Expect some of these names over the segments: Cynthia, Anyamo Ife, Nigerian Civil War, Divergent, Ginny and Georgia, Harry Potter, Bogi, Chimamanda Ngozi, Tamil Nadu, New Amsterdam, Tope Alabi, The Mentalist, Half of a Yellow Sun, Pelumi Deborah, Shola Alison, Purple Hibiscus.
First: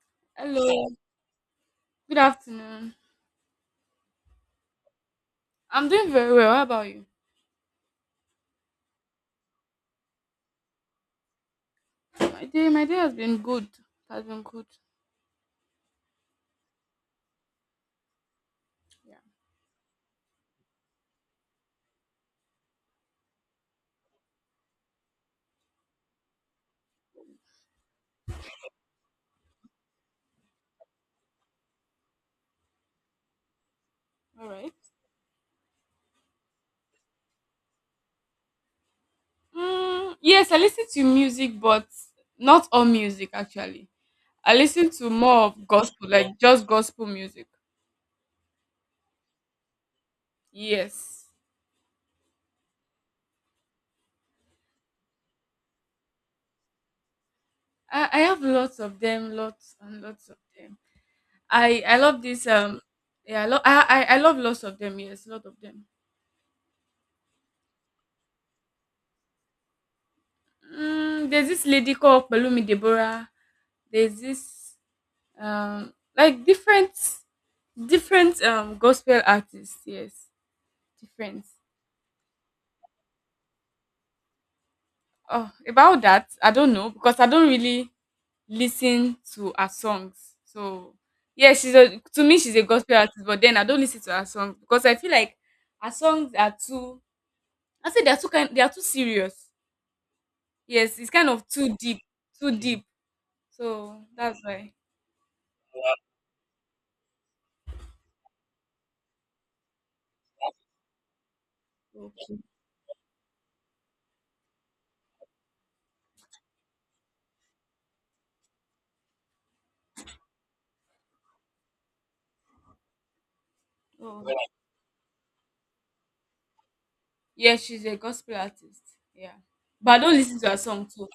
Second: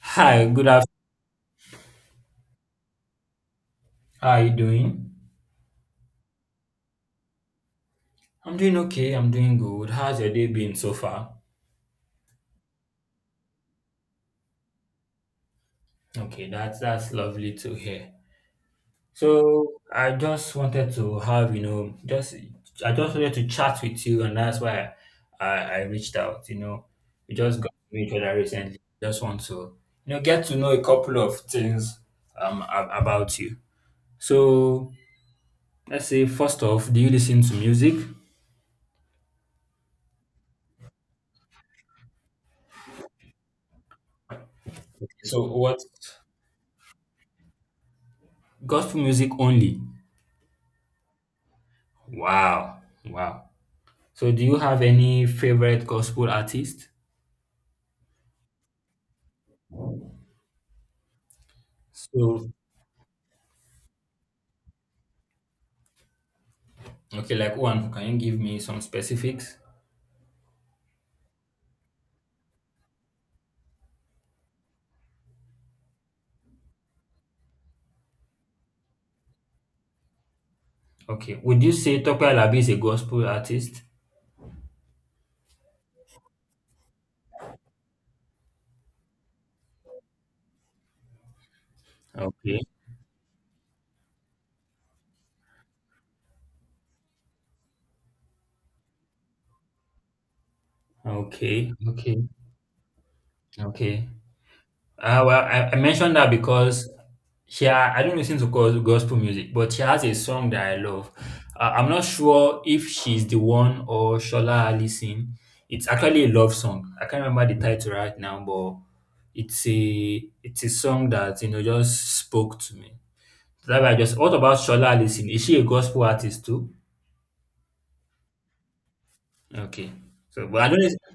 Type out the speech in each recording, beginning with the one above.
Hi, good afternoon. Hello. Good afternoon. How are you doing? I'm doing very well. How about you? I'm doing okay. I'm doing good. How's your day been so far? My day has been good. Has been good. Okay, that's lovely to hear. Yeah. So I just wanted to have you know just I just wanted to chat with you, and that's why I reached out. You know, we just got to know each other recently. Just want to get to know a couple of things about you. All right. So let's say first off, do you listen to music? Mm, yes, I listen to music, but not all music actually. I listen to more So of what gospel, like just gospel music. gospel music only? Yes, Wow. Wow. So do you have any favorite gospel artist? I have lots of them, lots and lots of them. I love this. So Yeah, I love I love lots of them. Yes, lot of them. okay, like one, can you give me some specifics? Mm, there's this lady called Pelumi Deborah. There's this like different different gospel artists, yes, Okay. different. Would you say Tope Alabi is a gospel artist? Oh, about that I don't know because I don't really listen to her songs, so yeah, she's a, to me she's Okay. a gospel artist, but then I don't listen to her songs because I feel like her songs are too, I say they're too kind, they are too serious. Yes, it's kind of Okay. too deep. Okay. Too deep, so Okay. that's why. Well, I mentioned that because she, I don't listen to gospel music, but she has a song that I love. I'm not So, sure if she's the one or Shola Alison. It's actually a love song. I can't remember the title right now, but it's a song that just spoke to me. That I just. so What about Shola Alison? Is she a gospel artist too? yeah, she's a gospel artist, yeah, but Okay. I don't listen So, to her but I song don't. too.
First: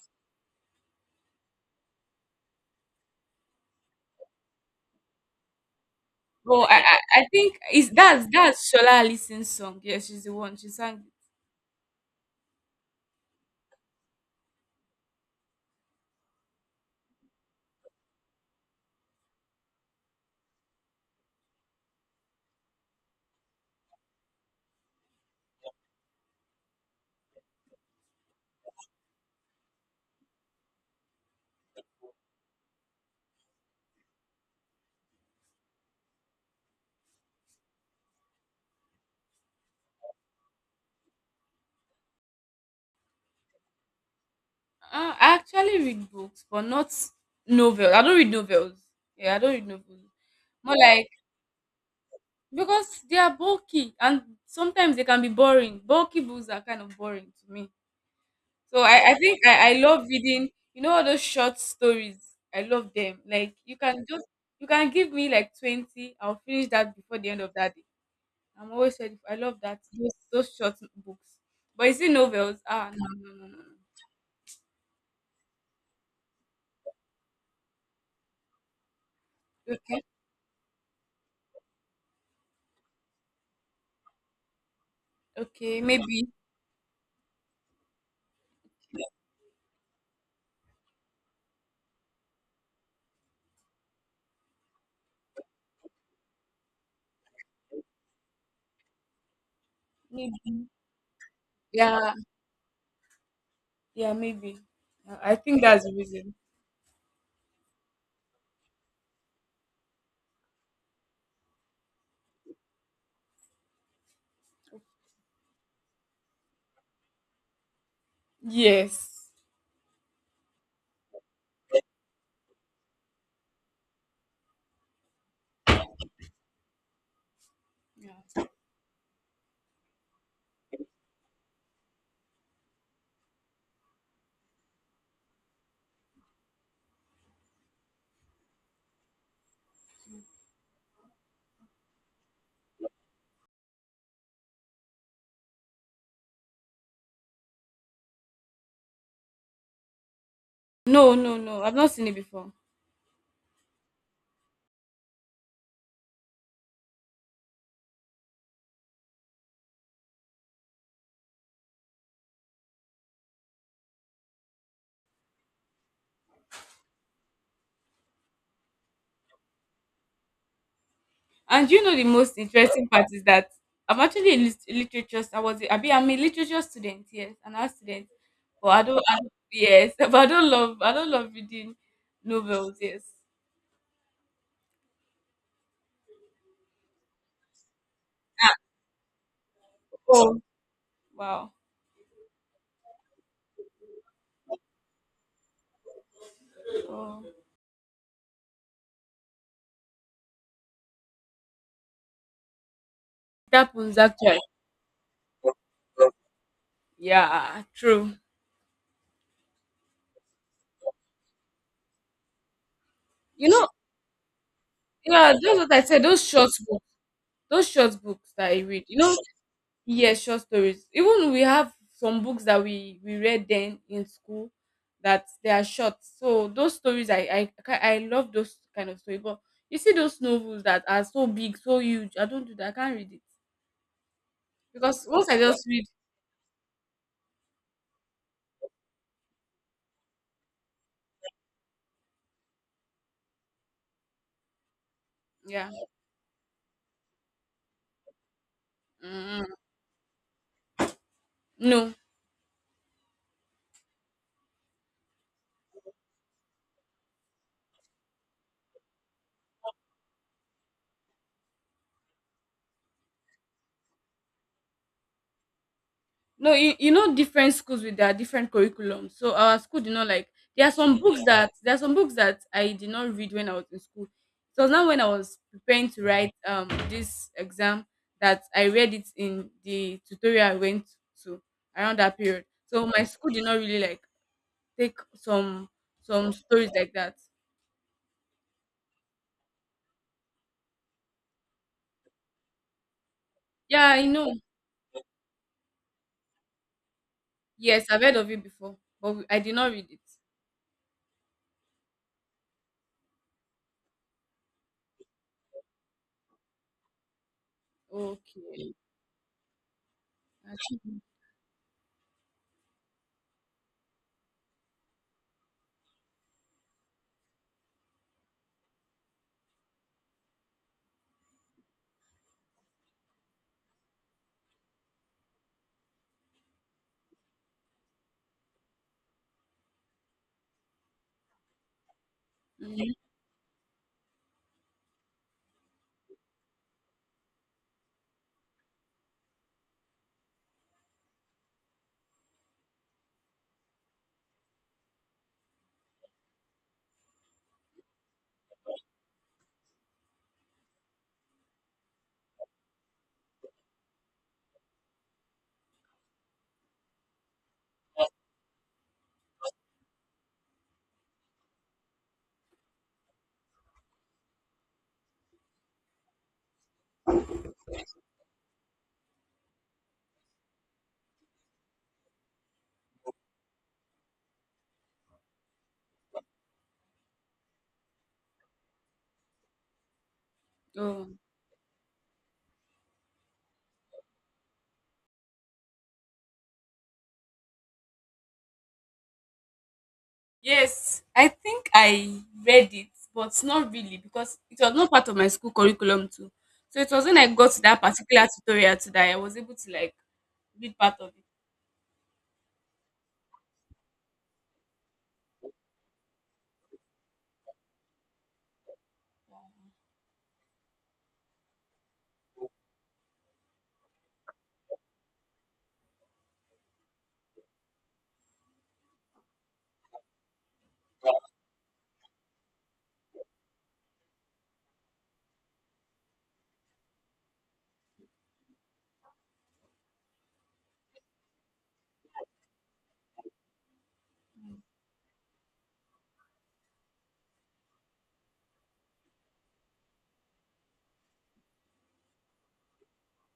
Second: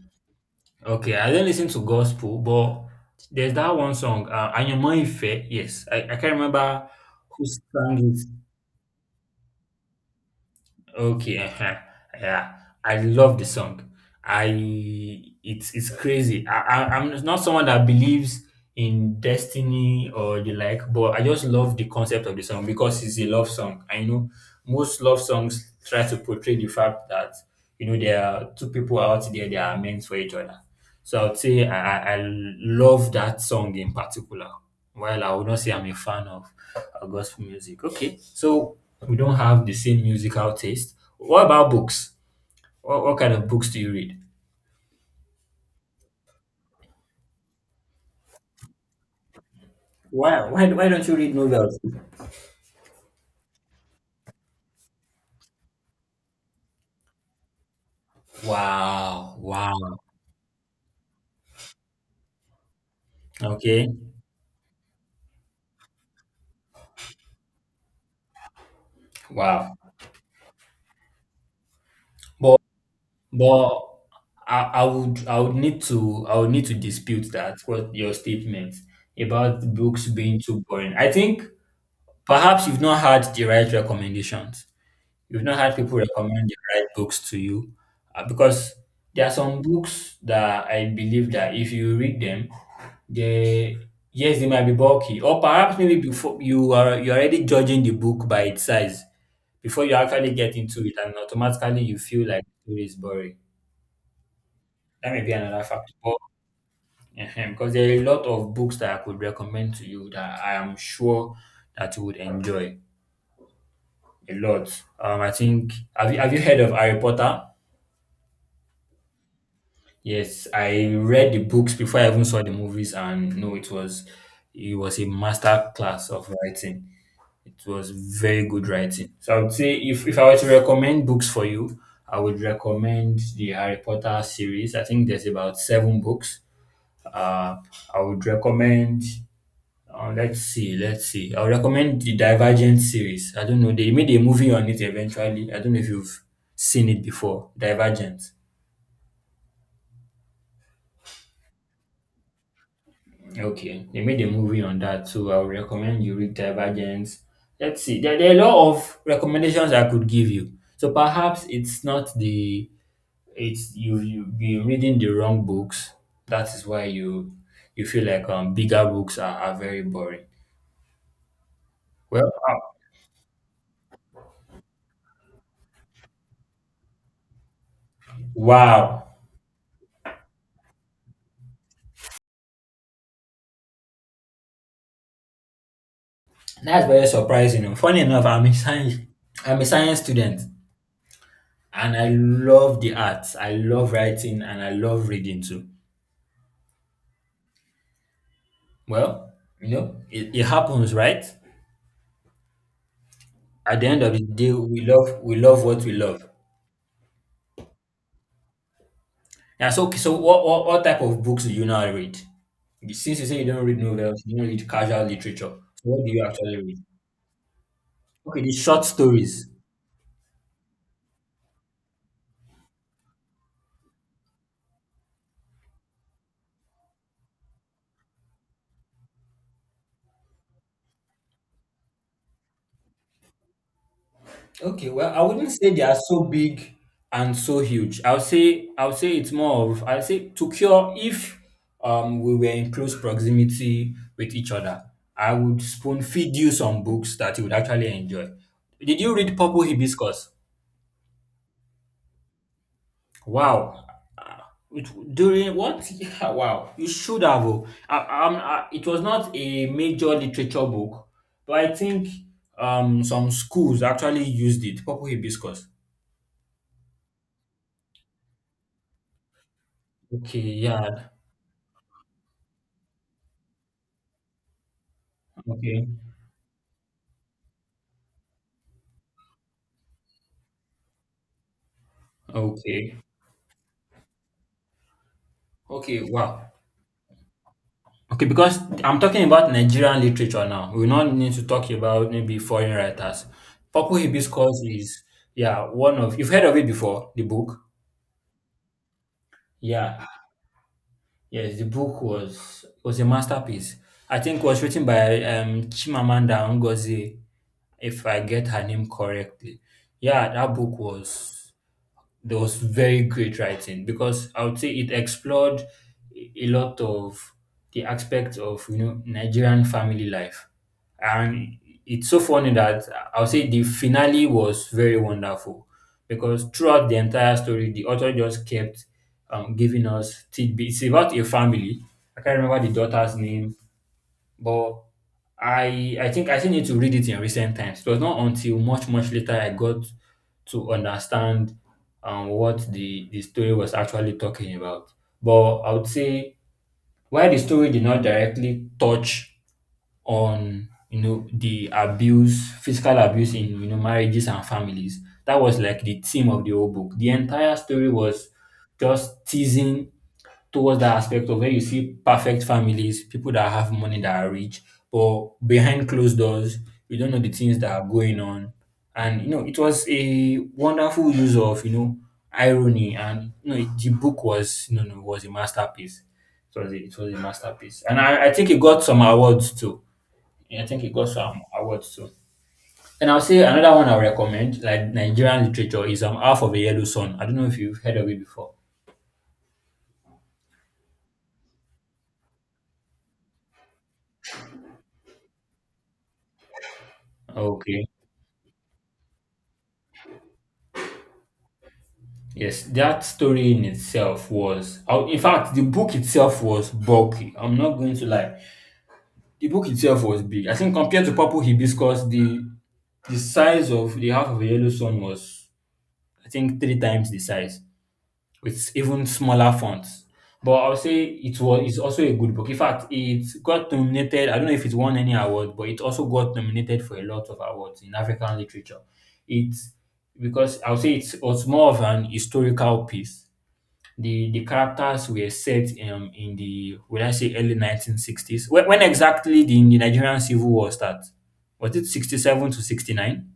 Okay, I don't listen to gospel, but there's that one song, Anyamo Ife. Yes, I can't Well, I, remember I I who think it's sang it. that's Shola Allison's song. Yeah, she's the one. She sang. Okay, uh, yeah, I love the song. I it's crazy. I'm not someone that believes in destiny or the like, but I just love the concept of the song because it's a love song. I know most love songs try to portray the fact that there are two people out there that are meant for each other, so I would say I love that song in particular, while I would not say I'm a fan of gospel music. Okay, so we don't have the same musical taste. What about books? What kind of books do you read? I actually read books, but not novels. I don't read novels. Yeah, I don't read novels. More Why like, don't you read novels? because they are bulky and sometimes they can be boring. Bulky books are kind of boring to me. So I Wow, think I wow. love reading. You know all those short stories. I love them. Like you Okay, can just, you can give me like 20. I'll finish that before the end of that day. I'm always ready. For, I love wow. that, those short books. But is it but novels? Ah, no, no, no, no. But I, I would I would need to I would need to dispute that, what your statement No. about Okay, books being too boring. I think perhaps you've not had the right recommendations. You've not had okay, people maybe, recommend the right books to you, because there are some books that I believe that if you read them, they, yes, they might be bulky, or perhaps maybe before you're already judging the book by its size before you actually get maybe. into it and automatically you Yeah, feel like it is boring. yeah, maybe. That may be I think another that's the factor. But, reason. ehem, because there are a lot of books that I could recommend to you that I am sure that you would enjoy a lot. I think have you heard of Harry Potter? Yes. Yes, I read the books before I even saw the movies, and no, it was a master class of writing. It was Yeah. very good writing. So I would say if I were to recommend books for you, I would recommend the Harry Potter series. I think there's about seven books. Uh, I would recommend let's see. I'll recommend the Divergent series. I don't know. They made a movie on it eventually. I don't know if you've seen it before. Divergent. No, no, no. I've not seen it before. Okay, they made a movie on that, so I would recommend you read Divergent. Let's see, there are a lot of recommendations I could give you. So perhaps it's not the it's you've been reading the wrong books. That is why you feel like bigger books are very boring. And you know the Well, most interesting part is that I'm actually a literature. I was a- I mean, I'm a literature student. Yes, an art student. But I don't. wow. I don't, yes, but I don't love. I don't love reading novels. Yes. That's very surprising. Oh. Funny enough, I'm a science Oh, student, wow. and I love the arts. I love writing, and I love reading too. Oh. Well, you know, it happens, right? It At the happens end of the actually. day, we love what we love. Yeah, true. Yeah. So what type of books do you now read? Since you say you You don't know, read novels, you don't read casual yeah, literature. that's what I So said. what do you actually read? Those short books Okay, that the I read. short You know, stories. yes, short stories. Even we have some books that we read then in school that they are short. So those stories, I I love those kind of stories. But you see those novels that are so big, so huge. I don't do that. I can't read it Okay, because well, I once I wouldn't just say they read, are so big and so huge. I'll say it's more of, I'll say, to cure, if we were in close proximity with each other, I would yeah, spoon feed you some books that you would actually enjoy. Did you read mm, Purple Hibiscus? no. Wow. Uh, it, during what? Yeah, wow. You should have. Oh. I, it was not a major literature book, but I think some schools actually used it. Purple Hibiscus. No, you know different schools with their different curriculum. So our school did not like, Okay, there are some yeah. books that there are some books that I did not read when I was in school. So now when I was Okay. preparing to write this exam that I read it in the tutorial I went to around that period. So Okay. my school did not really like take Okay. some Wow. stories like that. Okay, because I'm talking about Nigerian literature now. We don't need to talk about maybe foreign writers. Yeah, Purple I know. Hibiscus is, yeah, one of, you've heard of it before, the book. Yes, I've heard of it before, but I did not read it. Yeah. Yes, the book was a masterpiece. I think it was written by Chimamanda Ngozi, if I get her Okay. name correctly. Yeah, that I book see. was there was very great writing because I would say it explored a lot of the aspects of Nigerian family life, and it's so funny that I would say the finale was very wonderful because throughout the entire story, the author just kept giving us tidbits. It's about a family. I can't remember the Mhm. daughter's name, but I think I still need to read it in recent times. It was not until much, much later I got to understand what the story was actually talking about. But I would say, while the story did not directly touch on, you know, the abuse, physical abuse in, you know, marriages and families. That was like the theme of the whole book. The entire story was just teasing towards that aspect of where you see perfect families, people that have money, that are rich, but behind closed doors, you don't know the things that are going on. And you know, it was a wonderful use of, you know, irony, and you know the book was, you know, no, was a masterpiece. It was a masterpiece, and I think it got some awards too. Yeah, I think it Oh. got some awards too. And I'll say another one I recommend, like Nigerian literature, is Half of a Yellow Sun. I don't know if you've heard of it before. Yes, I think I read it, but not really because it was not part of my school curriculum too. So it was when I got to that Okay. particular tutorial too that I was able to like read part of it. Yes, that story in itself was, oh, in fact, the book itself was bulky. I'm not going to lie. The book itself was big. I think compared to Purple Hibiscus, the size of the Half of a Yellow Sun was, I think, three times the size, with even smaller fonts. But I would say it's also a good book. In fact, it got nominated. I don't know if it won any award, but it also got nominated for a lot of awards in African literature. It's because I would say was more of an historical piece. The characters were set in the, would I say, early 1960s? When exactly the Nigerian Civil War starts? Was it 67 to 69?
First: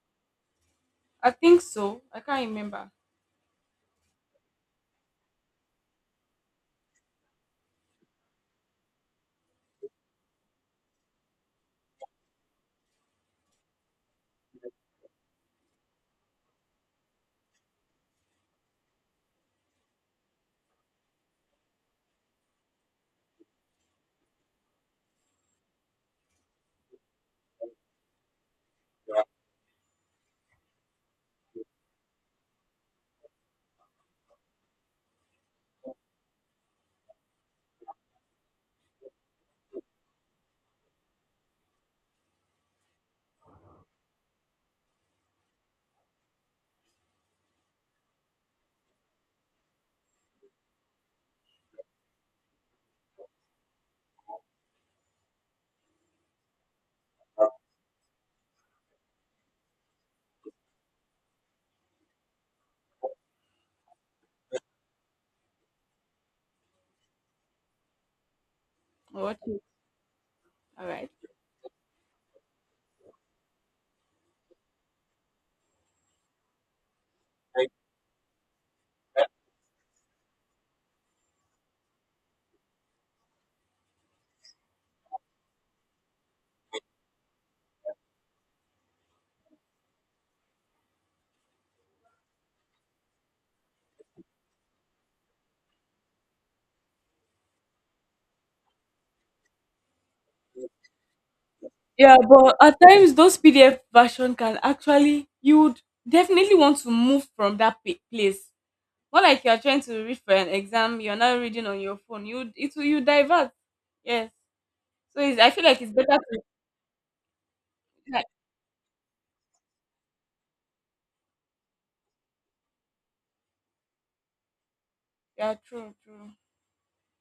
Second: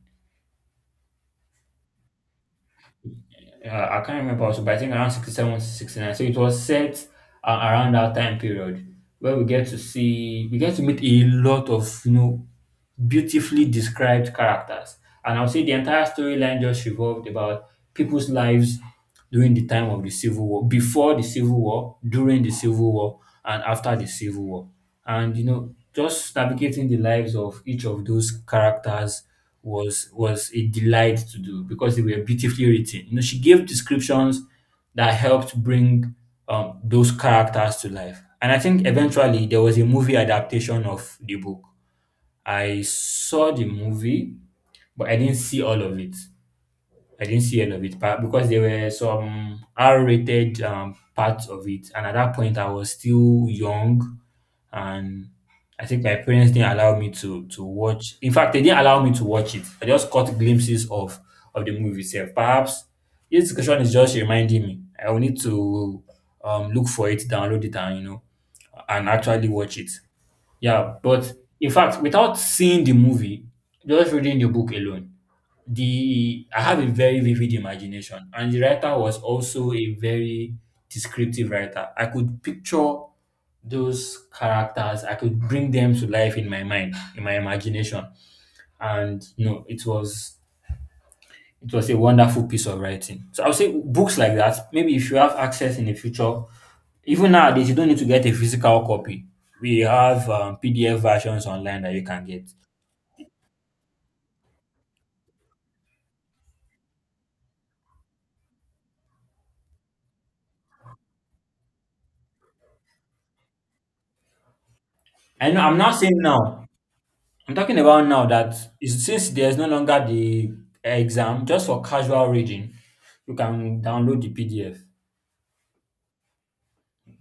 I think so. I can't remember. Uh, I can't remember also, but I think around 67 to 69. So it was set around that time period where we get to meet a lot of, you know, beautifully described characters. And I'll say the entire storyline just revolved about people's lives during the time of the Civil War, before the Civil War, during the Civil War, and after the Civil War. And you know, just navigating the lives of each of those characters was a delight to do because they were beautifully written. You know, she gave descriptions that helped bring those characters to life. And I think eventually there was a movie adaptation of the book. I saw the movie, but I didn't see all of it. I didn't see any of it because there were some R-rated parts of it, and at that point I was still young, and I think my parents didn't allow me to watch. In fact, they didn't allow me to watch it. I just caught glimpses of the movie itself. Perhaps this discussion is just reminding me. I will need to look for it, download it, and you know, and Oh, actually okay. watch it. All Yeah, right. but in fact, without seeing the movie, just reading the book alone, the, I have a very vivid imagination, and the writer was also a very descriptive writer. I could picture those characters. I could bring them to life in my mind, in my imagination, and you know, it was, it was a wonderful piece of writing. So I would say books like that. Maybe if you have access in the future, even nowadays, you don't need to get a physical copy. We have PDF versions online that you Yeah, can get. but at times those PDF version can actually, you would definitely want to move from that place. More like you're trying to read for an exam, you're not reading on your phone. You, it will, you divert. Yes. So it's, I I know feel I'm like it's not better saying to, now, I'm talking about yeah, now that is since there's no longer the exam, just for casual reading, you can download the PDF. yeah, true, true.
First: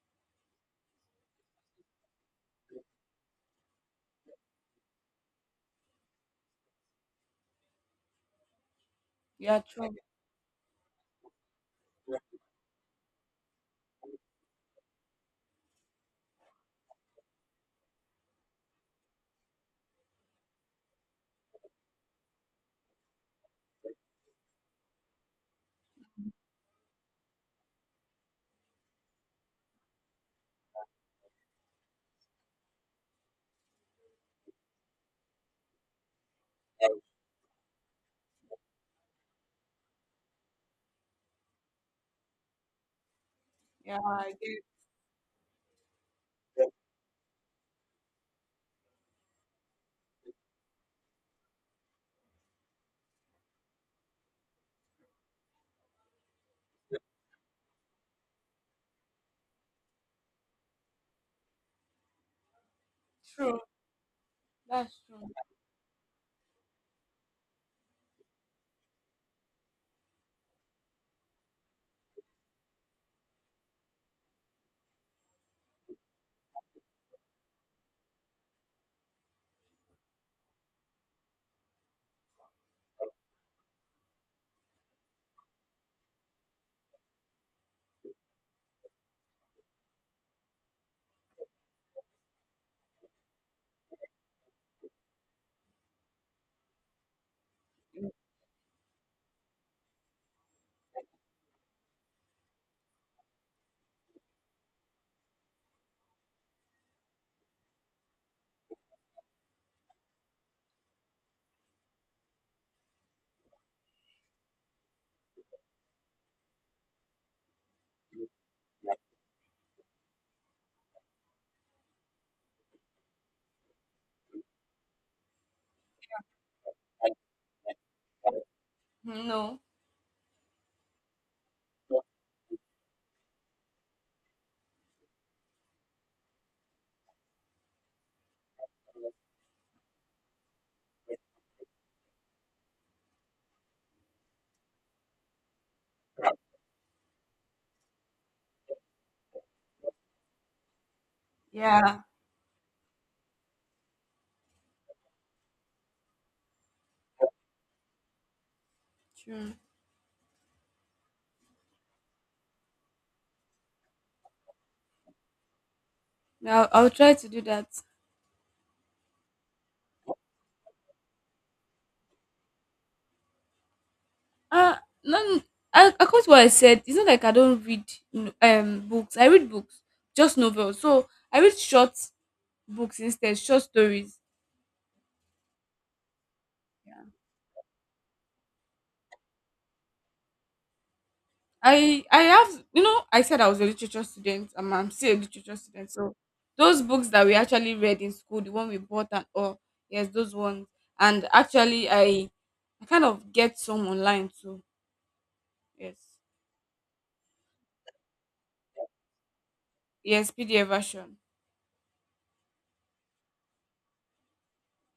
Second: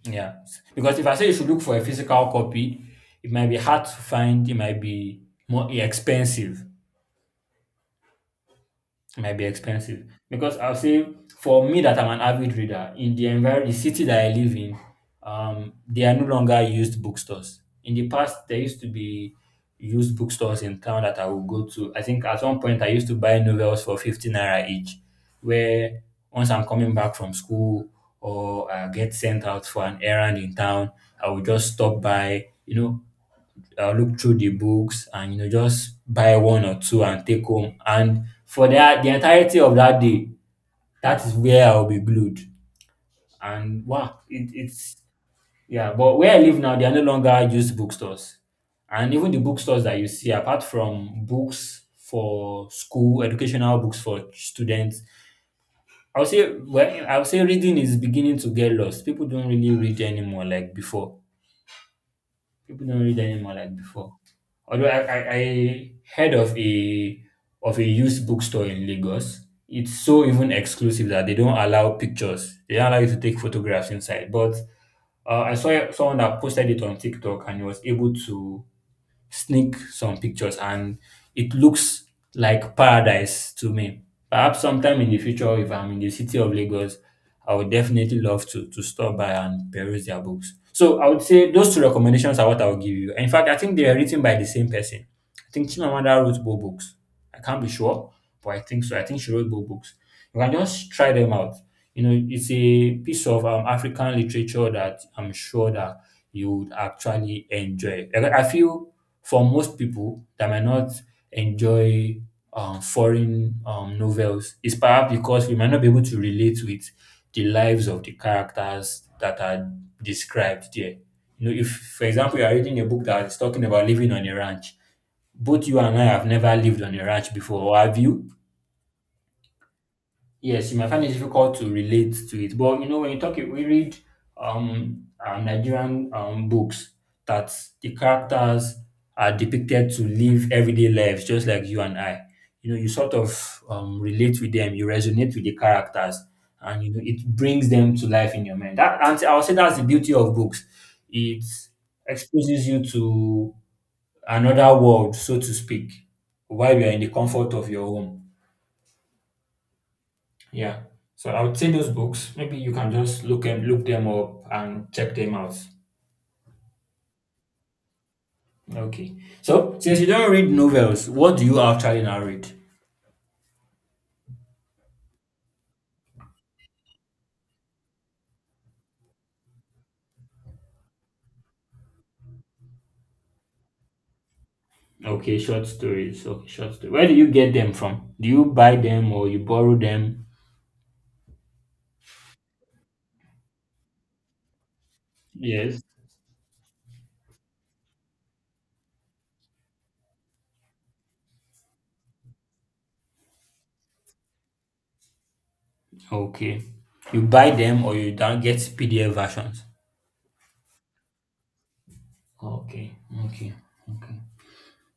Yeah. Because if I say you should look for a physical copy, it might be hard to find, it might be more expensive. Might be Yeah, true. expensive because I'll say for me that I'm an avid reader in the environment, the city that I live in, there are no longer used bookstores. In the past, there used to be used bookstores in town that I would go to. I think at one point I used to buy novels for 50 naira each, where once I'm coming back from school or I get sent out for an errand in town, I would just stop by, you know, look through the books and, you know, just buy one or two and take home. And for that, the entirety of that day, that is where I'll be glued. And Yeah, wow, I get it, it. it's yeah. But where I live now, they are no longer used bookstores, and even the bookstores that you see, apart from books for school, educational books for students, I would say, well, I would say reading is beginning to get lost. People don't really read anymore like before. People don't read anymore True. like before. Although That's I, true. I, I heard of a used bookstore in Lagos. It's so even exclusive that they don't allow pictures. They don't allow you to take photographs inside. But I saw someone that posted it on TikTok and he was able to sneak some pictures and it looks like paradise to me. Perhaps sometime in the future, if I'm in the city of Lagos, I would definitely love to stop by and peruse their books. So I would say those two recommendations are what I would give you. In fact, I think they are written by the same person. I think Chimamanda wrote both books. I can't be sure, but I think so. I think she wrote both books. You can just try them out. You know, it's a piece of African literature that I'm sure that you would actually enjoy. I feel for most people that might not enjoy foreign novels is perhaps because we might not be able to relate with the lives of the characters that are described there. You know, if, for example, you are reading a book that is talking about living on a ranch, both you and I have never lived on a ranch before, or have you? No. Yes, you might find it difficult to relate to it. But you know, when you talk, we read Nigerian books that the characters are depicted to live everyday lives, just like you and I. You know, you sort of relate with them, you resonate with the characters, and you know it brings them to life in your mind. That and I would say that's the beauty of books. It Yeah, exposes you to another world, so to speak, while you are in the comfort of your home. true. Yeah. So I would say those books, maybe you can just look them up and check them out. Yeah, I'll try to do that. Okay. So since you don't read novels, what do you actually now read? Uh, no, I according to what I said, it's not like I don't read books. I read books, just novels. So I read short books instead, short stories. Okay, short stories. Okay, short stories. Where do you get them from? Do you buy them or you borrow them? I have, you know I said I was a literature student and I'm still a literature Yes. student. So those books that we actually read in school, the one we bought and all, yes, those ones. And actually, I kind of get some online too. Yes, Okay. You buy them or you don't get PDF versions? yes, PDF version. Okay. Okay. Okay.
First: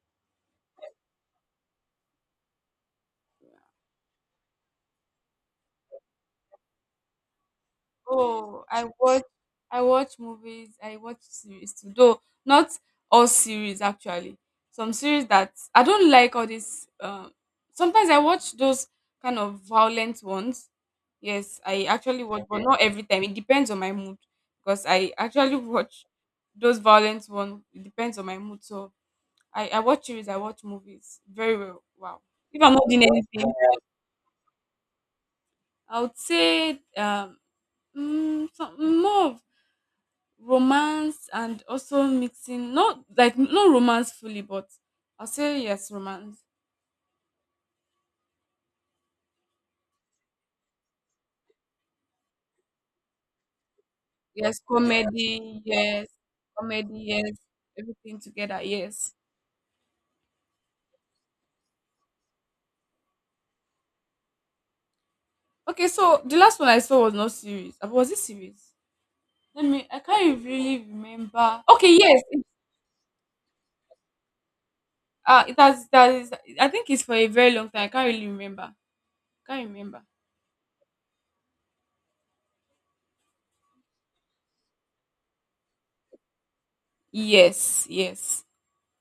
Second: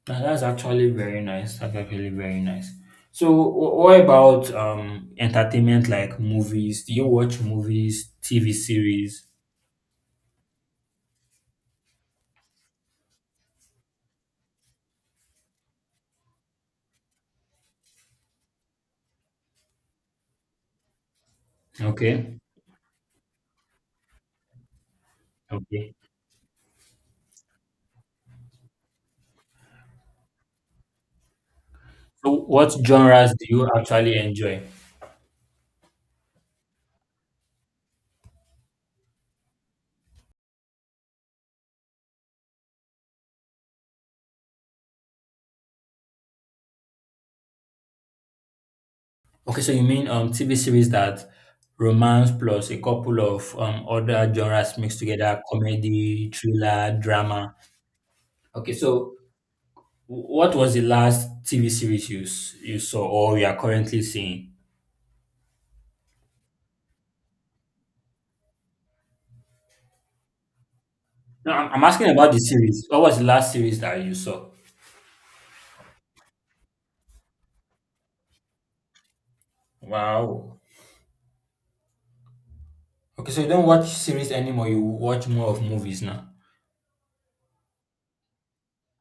Ah, that's actually very nice. That's actually very nice. So, what about entertainment like movies? Do you watch movies, TV Oh, I watch, series? I watch movies, I watch series too. Though not all series actually. Some series that I don't like all this sometimes I watch those kind of violent ones. Yes, I actually Okay, watch but not every time. It depends on my mood. Because I actually okay. watch those violent ones. It depends on my mood. So I watch series, I watch movies very well. Wow. So, If what I'm not doing genres do anything, you actually enjoy? I would say mm, some, more romance and also mixing, not like no romance fully, but I'll say yes, romance. Okay, so you mean TV series that romance plus a couple of other Yes, genres mixed comedy, together, yes, comedy, comedy, thriller, yes, drama. everything together, Okay, yes. so wh- what was the last TV series you you saw or you are currently seeing? Okay, so the last one I saw was not serious. Was it serious, let me, I can't really No, remember. I'm Okay, asking yes, about the it, series. What was the last series that you saw? uh, it has, that is, I think it's for a very long time, I can't really remember. Can't remember. Wow. Okay, so you don't watch series anymore. You watch more of movies now. Yes, yes.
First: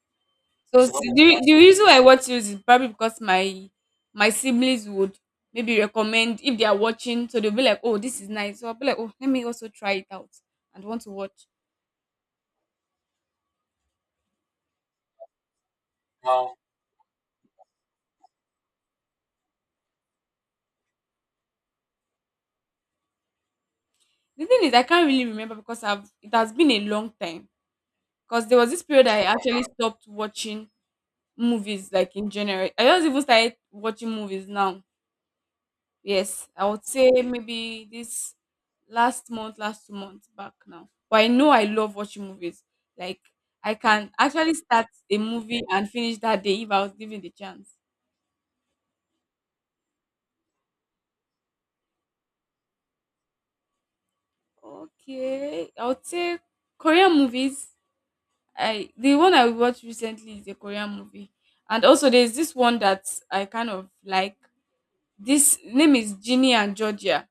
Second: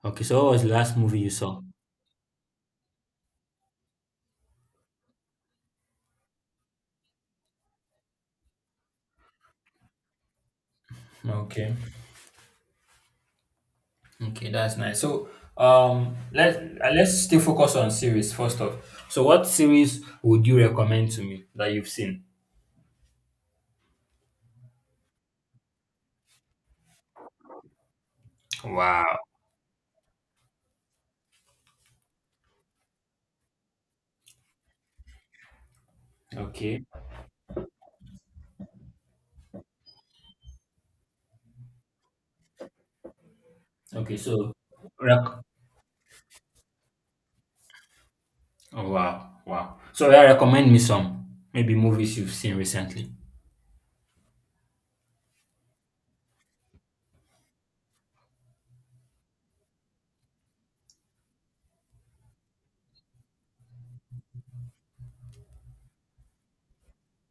Okay, so what was the So s- last movie you the the saw? reason I watch series is probably because my siblings would maybe recommend if they are watching, so they'll be like, "Oh, this is nice." So I'll be like, "Oh, let me also try it out and want to watch." Okay. Okay, that's nice. So, let let's still focus on series first off. So, what series would you recommend to me that you've seen? The thing is, I can't really remember because I've, it has been a long time. Because there was this period Wow. I actually stopped watching movies, like in general. I just even started watching movies now. Yes, I Okay. would say maybe this last month, last 2 months back now. But I know I love watching movies. Like I can Okay. So, actually start a rec- movie and finish that day if I was given the chance. oh, wow, wow. So, yeah, recommend me some maybe movies you've seen recently. Okay, I would say Korean movies. I, the one I watched recently is a Korean movie, and also there's this one that I kind of like. This name is Ginny and Georgia.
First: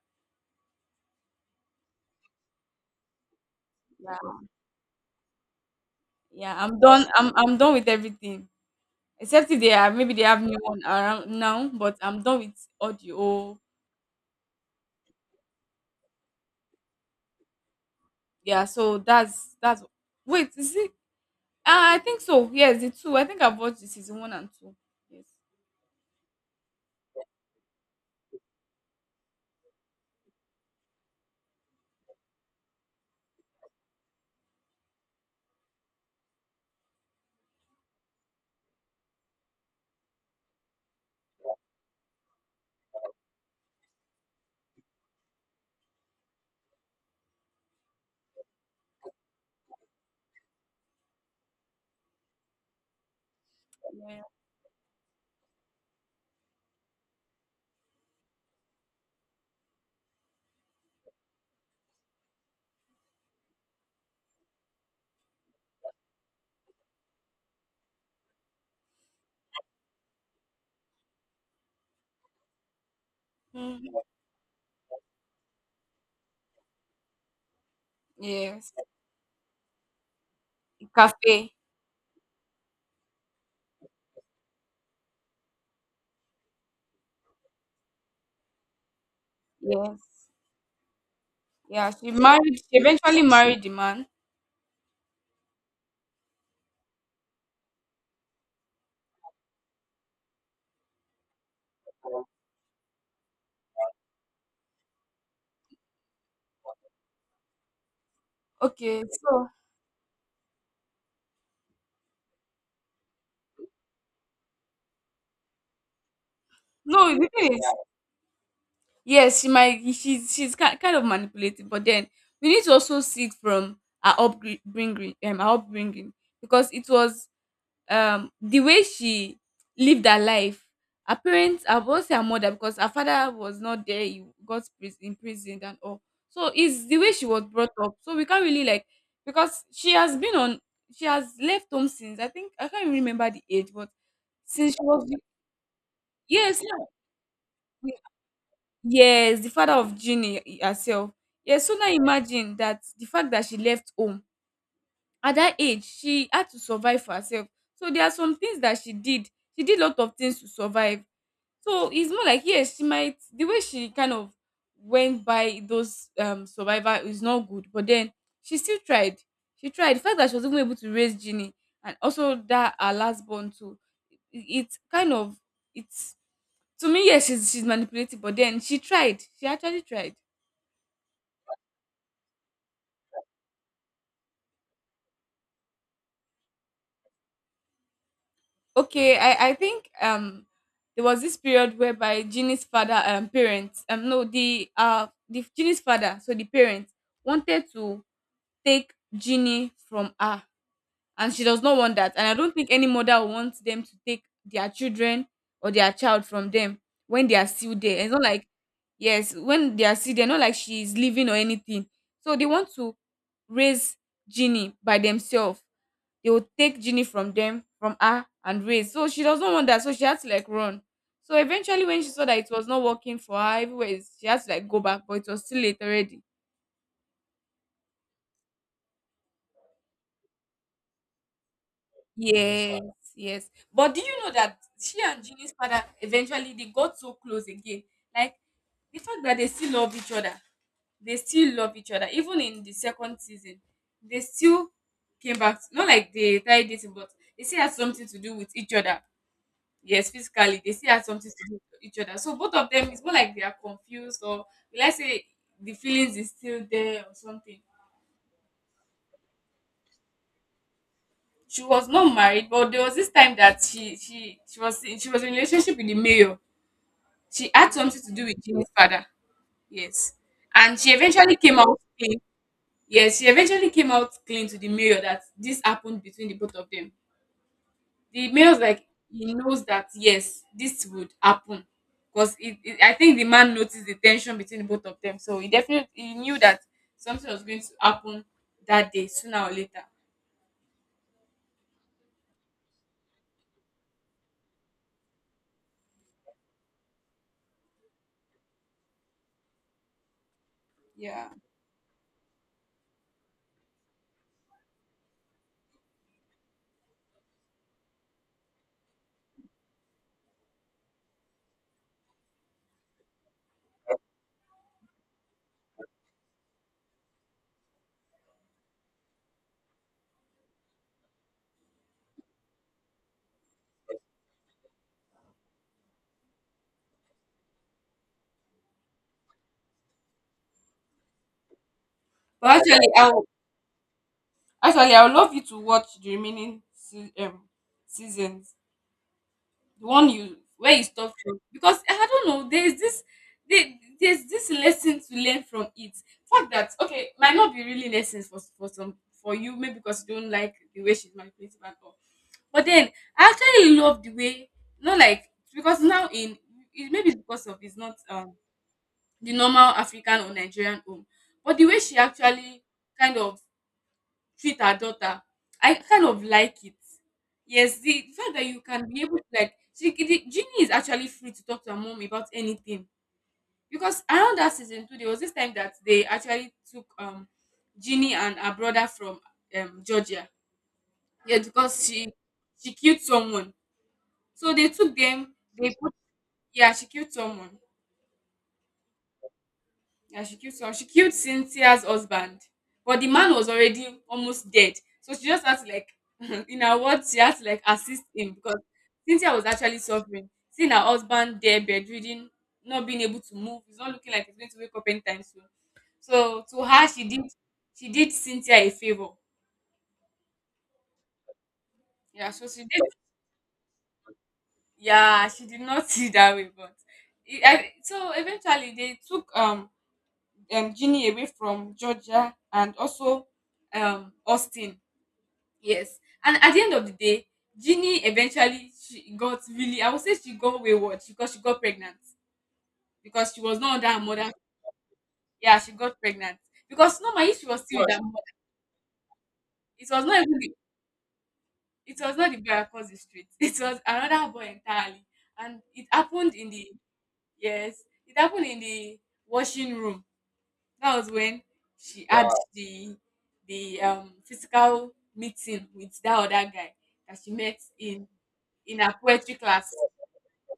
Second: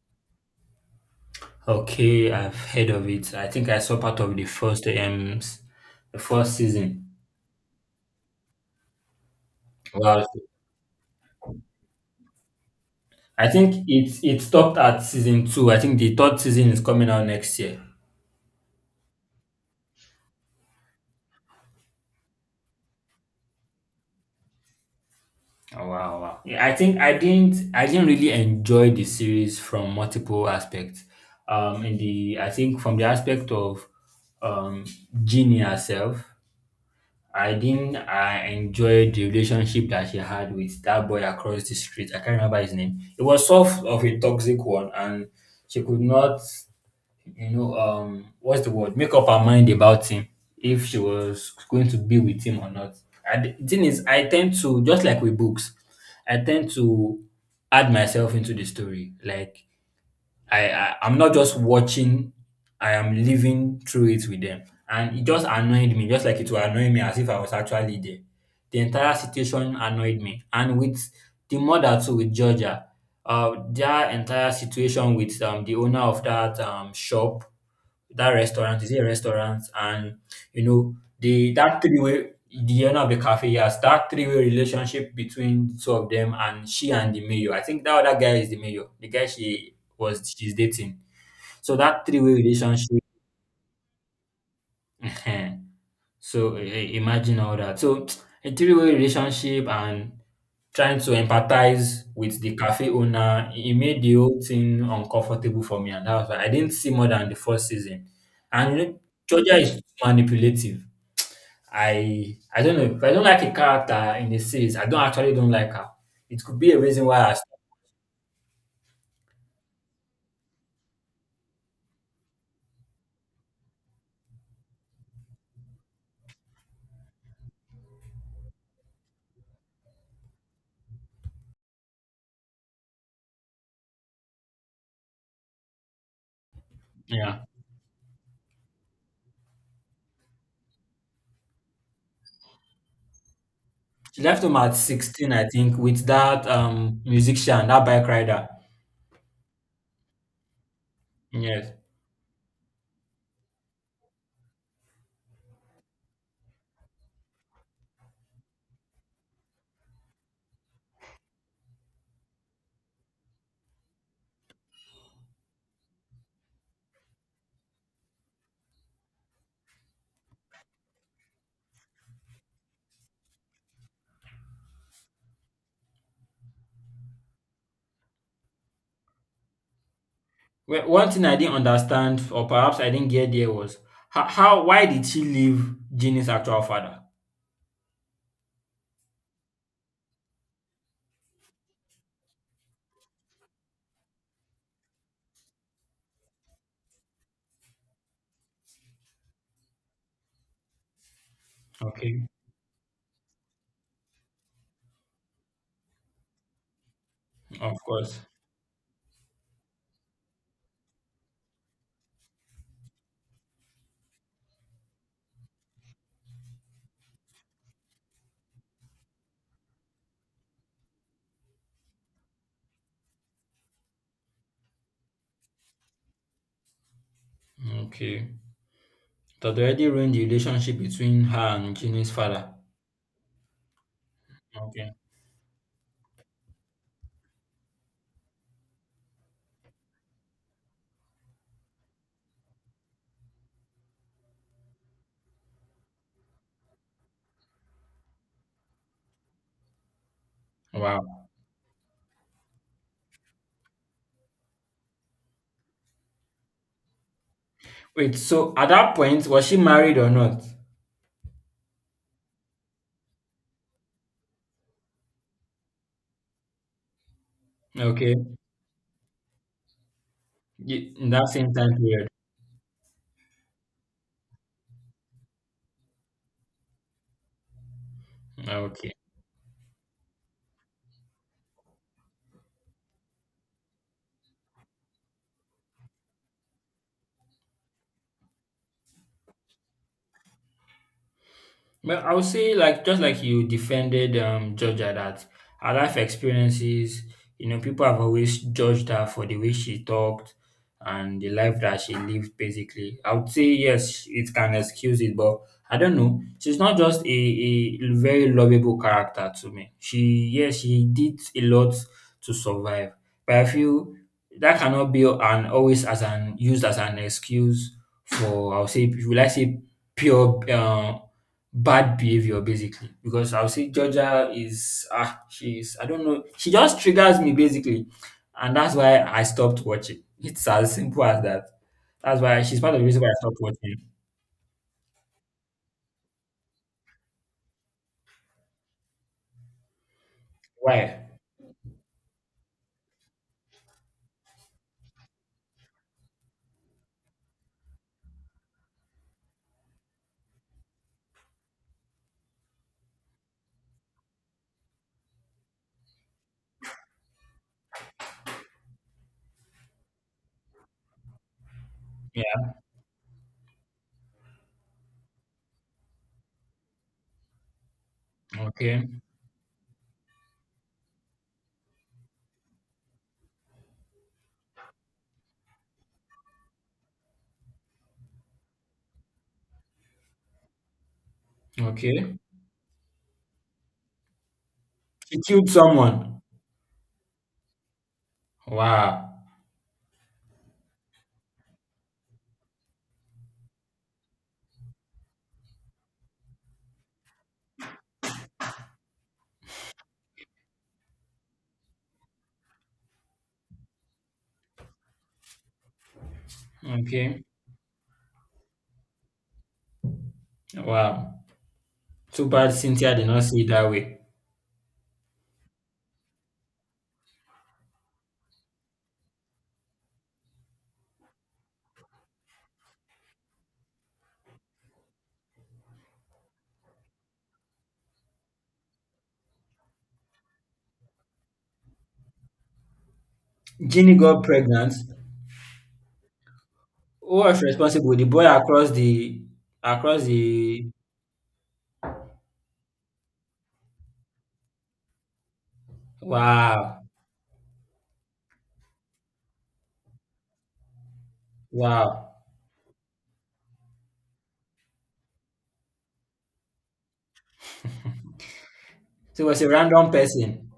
Okay, I've heard of it. I think I saw Yeah, part of the first the yeah. first I'm done. season. I'm done with everything. Except if they have, maybe they Well, have new one around now, but I'm done with I audio. think it it stopped at season two. I think the third season is coming out next year. Yeah, so that's, wait, is it, I think so. Yes, the two, I think I've watched the season one and two. Yes. Oh, wow, wow. Yeah, I think I didn't really enjoy the series from multiple aspects. In the I think from the aspect of um Ginny herself. I didn't I enjoyed the relationship that she had with that boy across the street. I can't remember his name. It was sort of a toxic one, and she could not, you know, what's the word? Make up her mind about him, if she was going to be with him or not. And the thing is, Yeah. I tend to, just like with books, I tend to add myself into the story. Like I'm not just watching, I am living through it with them. And it just annoyed me, just like it will annoy me as if I was actually there. The entire situation annoyed me. And with the mother too, with Georgia, Mm. their entire situation with the owner of that shop, that Yes. restaurant, is it a restaurant? And you know, Cafe. the that three-way the owner of the cafe, yes, that three-way relationship between the two of them and she and the mayor. I think that other guy is the mayor, the guy Yes. She's dating. So Yeah, that she three-way married, she relationship, eventually married the man. eh, so imagine all that. So a three-way relationship and trying to empathize with the cafe owner, it made the whole thing uncomfortable for me, and that was why I didn't see more than the first season. And you know, Okay, so, Georgia is manipulative. I don't know if I don't like a character in the series. I don't actually don't like her. It could be a reason no, why the I stopped. thing is, yes, she might, she's ki kind of manipulative, but then we need to also see it from her upbringing, her upbringing, because it was the way she lived her life. Her parents, I won't say her mother because her father was not there. He got imprisoned and all. So it's the way she Yeah, was brought up. So we can't really like, because she has been on. She has left home since, I think I can't even remember the age, but she left home since at she was, 16, I think, with that yes, musician, that bike rider. yes, the father of Ginny herself. Yes, Yes. so now imagine that, the fact that she left home at that age, she had to survive for herself. So there are some things that she did. She did a lot of things to survive. So it's more like, yes, she might, the way she kind of went by those survivor is not good, but then she still tried. She tried. The fact that she was even able to raise Ginny and also that her last born too, it kind of, it's, to me, yes, she's manipulative, but then she tried, she actually tried. Well, one thing I didn't understand, or perhaps I didn't get there, was how why did she leave Ginny's actual father? Okay, I think there was this period whereby Ginny's father, parents, um, no, the, uh, the Ginny's father, so the parents wanted to take Ginny from her, and she does not want that, Okay. and I don't think any mother wants them to take their children or their child from them when they are still Of there. It's course. not like, yes, when they are still there, not like she's leaving or anything. So they want to raise Ginny by themselves, they would take Ginny from them, from her, and raise. So she does not want that. So she had to like run. So eventually, when she saw that it was not working for her, she had to like go back, but it was too late already. Okay. That already ruined the relationship between her and Ginny's father. Yes, yes. But do you know that Okay. she and Ginny's father eventually they got so close again? Like the fact that they still love each other, they still love each other. Even in the second season, they still came back. Not like they tried dating, but they still had something to do with each other. Yes, physically, they still have Wow. something to do with each other. So both of them is more like they are confused, or let's say the feelings is still there or something. Wait, so at that point, was she married or not? She was not married, but there was this time that she was in a relationship with the mayor. She had something to Okay. do with Jimmy's father. Yes, and she Ye- In that eventually same came time out period. clean. Yes, she eventually came out clean to the mayor that this happened between the both of them. The males, like, Okay. he knows that yes this would happen because it I think the man noticed the tension between the both of them, so he definitely he knew that something was going to happen that day sooner or later. Well, I would say, like, just like you defended Georgia, that her life experiences, you know, people have always judged her for the way she talked and Yeah, the life that she lived basically. I would say yes, it can excuse it, but I don't know. She's not just a very lovable character to me. She, yes, she did a lot to survive. But I feel that cannot be an always as an used as an excuse for, I would say, will I say pure bad behavior basically, because I'll say Georgia is, ah, she's, I don't know, she just triggers me basically, and that's why I stopped watching. It's as simple as that. That's why but she's part of the actually reason why I I would stopped watching. actually I would love you to watch the remaining seasons, the one you where you Why? stop from, because I don't know, there's there, there's this lesson to learn from it. Fact that okay, might not be really lessons for some, for you maybe, because you don't like the way she's manipulative and all. But then I actually love the way, not like, because now in it, maybe it's because of it's not the normal African or Nigerian home, but the way she Yeah. actually kind of treat her daughter. I kind of like it. Yes, the fact that you can Okay. be able to, like, she the Ginny is actually free to talk to her mom about anything. Because around that season two, there was this time that they actually took Ginny and her brother from Georgia. Yeah, because she Okay. she killed someone. So they took She them, killed they put, someone. yeah, she killed someone. Wow. Yeah, she killed someone. She killed Cynthia's husband, but the man was already almost dead. So she just had to, like, in her words, she had to like assist him because Cynthia was actually suffering, seeing her husband there bedridden, not being able to move. It's not looking like he's going to wake up anytime soon. So to her, Okay. she did Cynthia a favor. Wow. Too Yeah, so bad she did. Cynthia did not see it that way. Yeah, she did not see it that way, but so eventually they took Ginny away from Georgia and also Austin. Yes. And at the end of the day, Ginny eventually she got really, I would say she got wayward because she got pregnant. Because she was not under Ginny her got mother. pregnant. Yeah, she got pregnant. Because Who normally if was she was still with responsible? her The boy mother, across the it was across not even the, the it was not the boy across the street. It was another boy entirely. And it happened in the wow. yes, it happened in the washing room. That was when she Wow. had Wow. the physical meeting with that other guy that she met in her So it poetry was a class. random person.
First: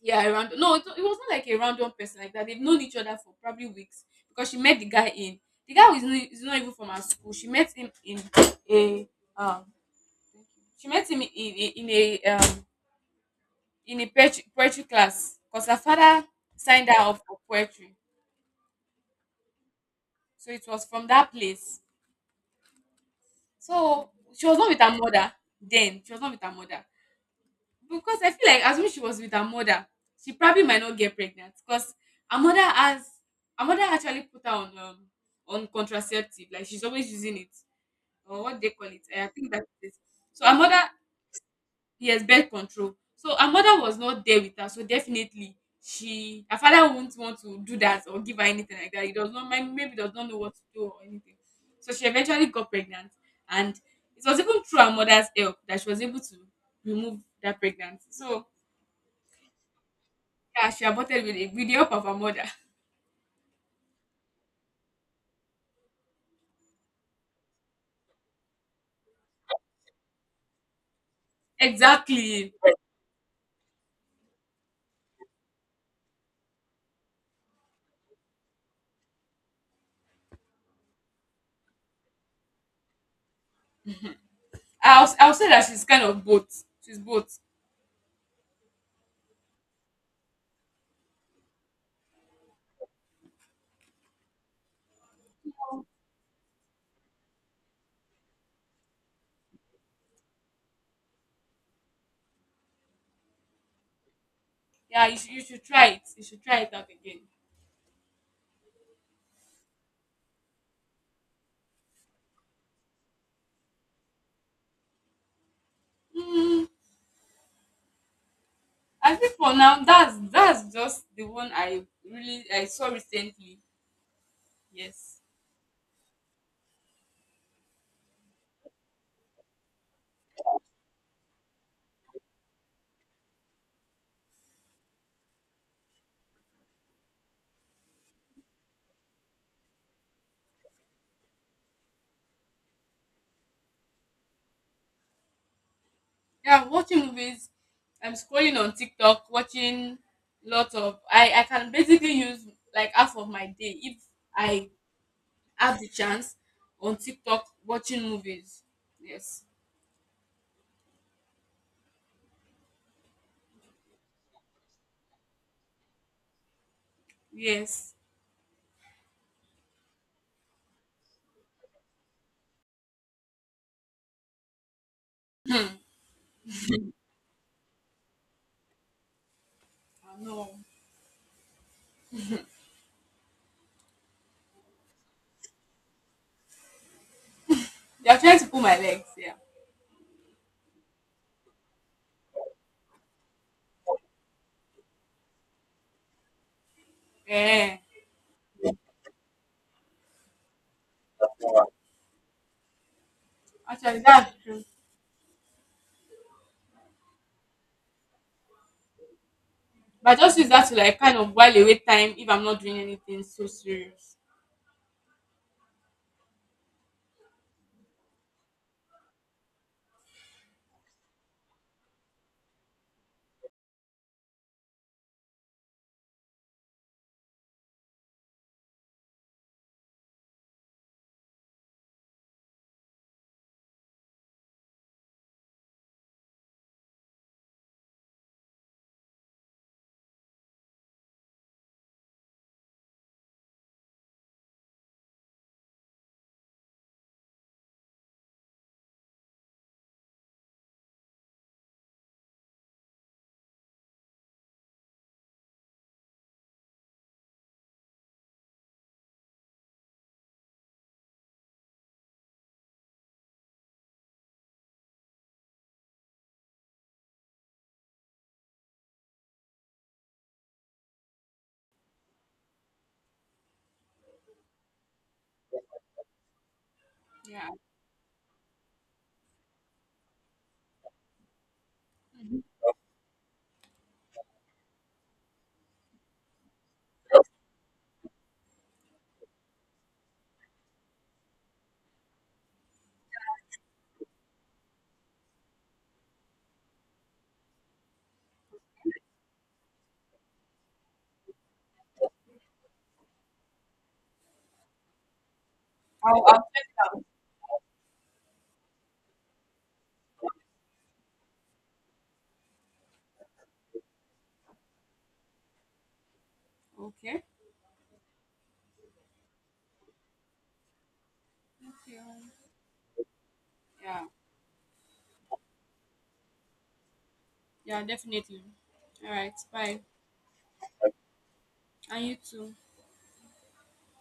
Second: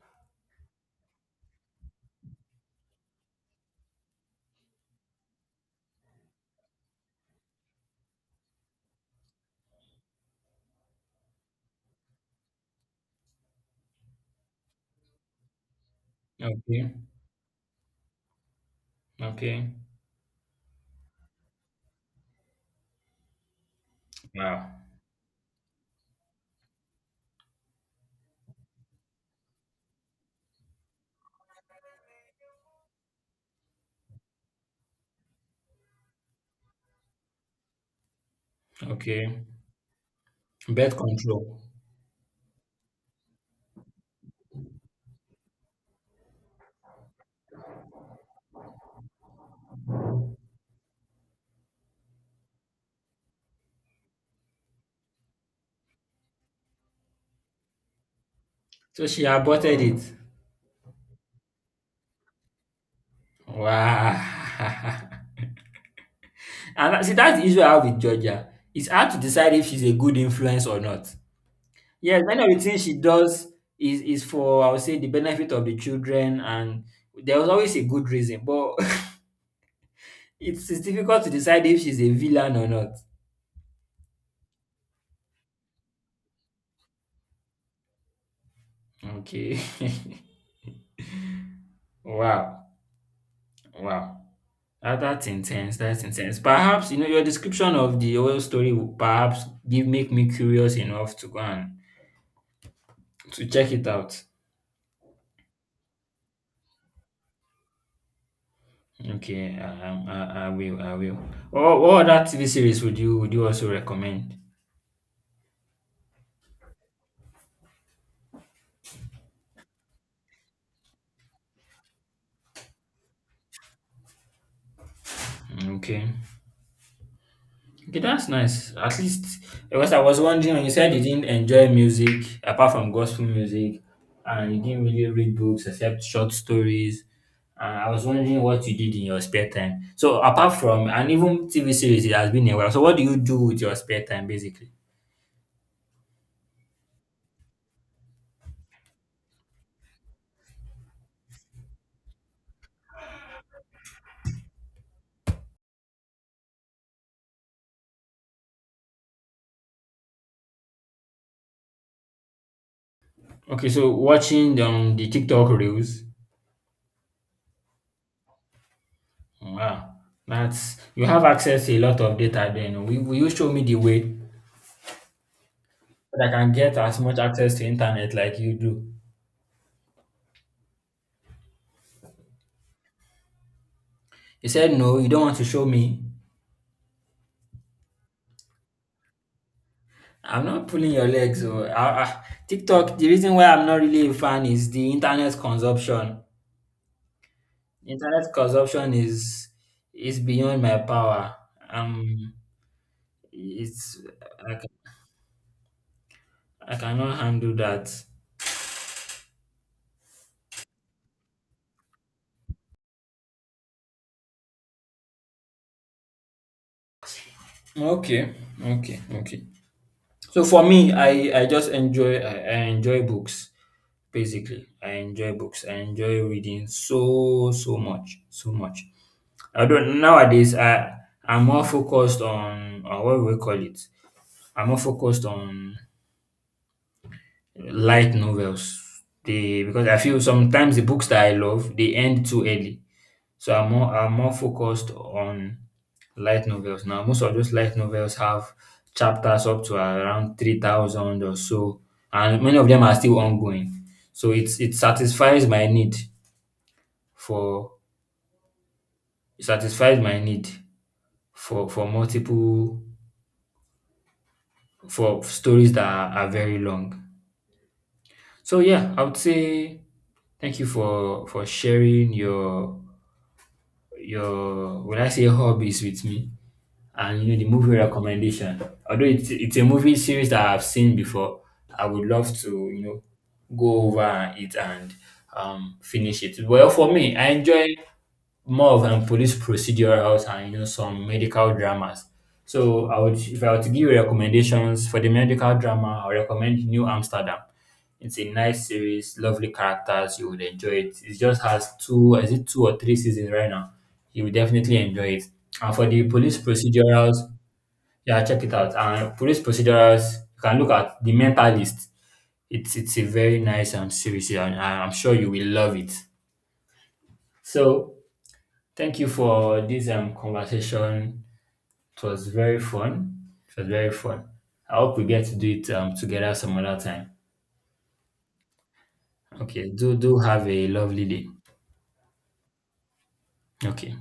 Yeah, a random. No, it wasn't like a random person like that. They've known each other for probably weeks because she met the guy in the guy who is not even from her school. She met him in a um. She met him in a poetry class because her father signed her Okay. up for poetry. Okay. So it was from that place. So she was Wow. not with her mother then. She was not with her mother. Because I feel like as when she was with her mother, she probably might not get pregnant because her mother has her mother actually put her on contraceptive, like she's always using it or what they call it. I Okay. think that's it. So her mother Birth control. Yes, birth control. So her mother was not there with her, so definitely she her father won't want to do that or give her anything like that. He does not mind, maybe does not know what to do or anything. So she eventually got pregnant, and it was even through her mother's help that she was able to remove that pregnancy. So So she aborted it. yeah, she aborted with with the help of her mother. Wow. and see, that's the issue I have with Georgia. It's hard to decide if she's a good influence or not. Yes, many Exactly. of the things she does is for, I would say, the benefit of the children, and there was always a good reason. But it's difficult to decide if she's a villain or not. I'll say that she's kind of both. She's both. Okay. wow. Wow. Ah, that's intense. That's intense. Perhaps, you know, your description of the oil story will perhaps give make me curious enough to go and to check it out. Yeah, you should try it. You should try it out again. Okay, I will, I will. What other TV series would you also recommend? Mm, I think for now that's just the one I really I saw recently. Yes. Okay. Okay, that's nice. At least because I was wondering when you said you didn't enjoy music apart from gospel music, and you didn't really read books except short stories. I was wondering what you did in your spare time. So apart from and even TV series, it has been a while. So what do you do with your spare time, basically? Yeah, watching movies. I'm scrolling on TikTok, watching lots of I can basically use like half of my day if I have the chance on TikTok watching movies. Yes. Okay, so watching the TikTok reels. Yes. Wow, that's you have access to a lot of data. Then will you show me the way that I can get as much access to internet like you do? I know. He said, no, you don't want to show me. They are trying to pull my legs. Yeah. I'm not pulling your legs. Oh. TikTok, the reason why I'm not really a fan is the internet consumption. Eh. Internet consumption is beyond my power. Um, Actually, it's that's I, true. ca- I cannot handle that. But I just use that to like kind of while away time if I'm not doing anything so serious. Okay, okay, okay. So for me, I just enjoy I enjoy books basically. I enjoy books. I enjoy reading so so much, so much. I don't nowadays. I'm more focused on what we call it. I'm more focused on light novels. They because I feel sometimes the books that I love they end too early. So I'm more focused on light novels now. Most of those light novels have chapters up to around 3,000 or so, and many of them are still ongoing. So it's for it satisfies my need for multiple for stories that are very long. So yeah, I would say thank you for sharing your when I say hobbies with me, and you know, the Yeah. movie recommendation. Although it's a movie series that I've seen before, I would love Mhm. to, you know, go over it and finish it. Well, for me, I enjoy more of police procedurals and you know some medical dramas. So I would, if I were to give recommendations for the medical drama, I would recommend New Amsterdam. It's a nice series, lovely characters. You would enjoy it. It just has two, is it two or three seasons right now? You will definitely enjoy it. And for the I'll police check it out. procedurals, yeah, check it out. And police procedurals, you can look at The Mentalist. It's a very nice series, yeah, and I'm sure you will love it. Okay. So thank you for this conversation. Thank you. It was very fun. It was very Yeah. fun. I hope we get to do it together some other time. Yeah, definitely. All right. Okay. Bye. Do do have a lovely day. And you too. Okay.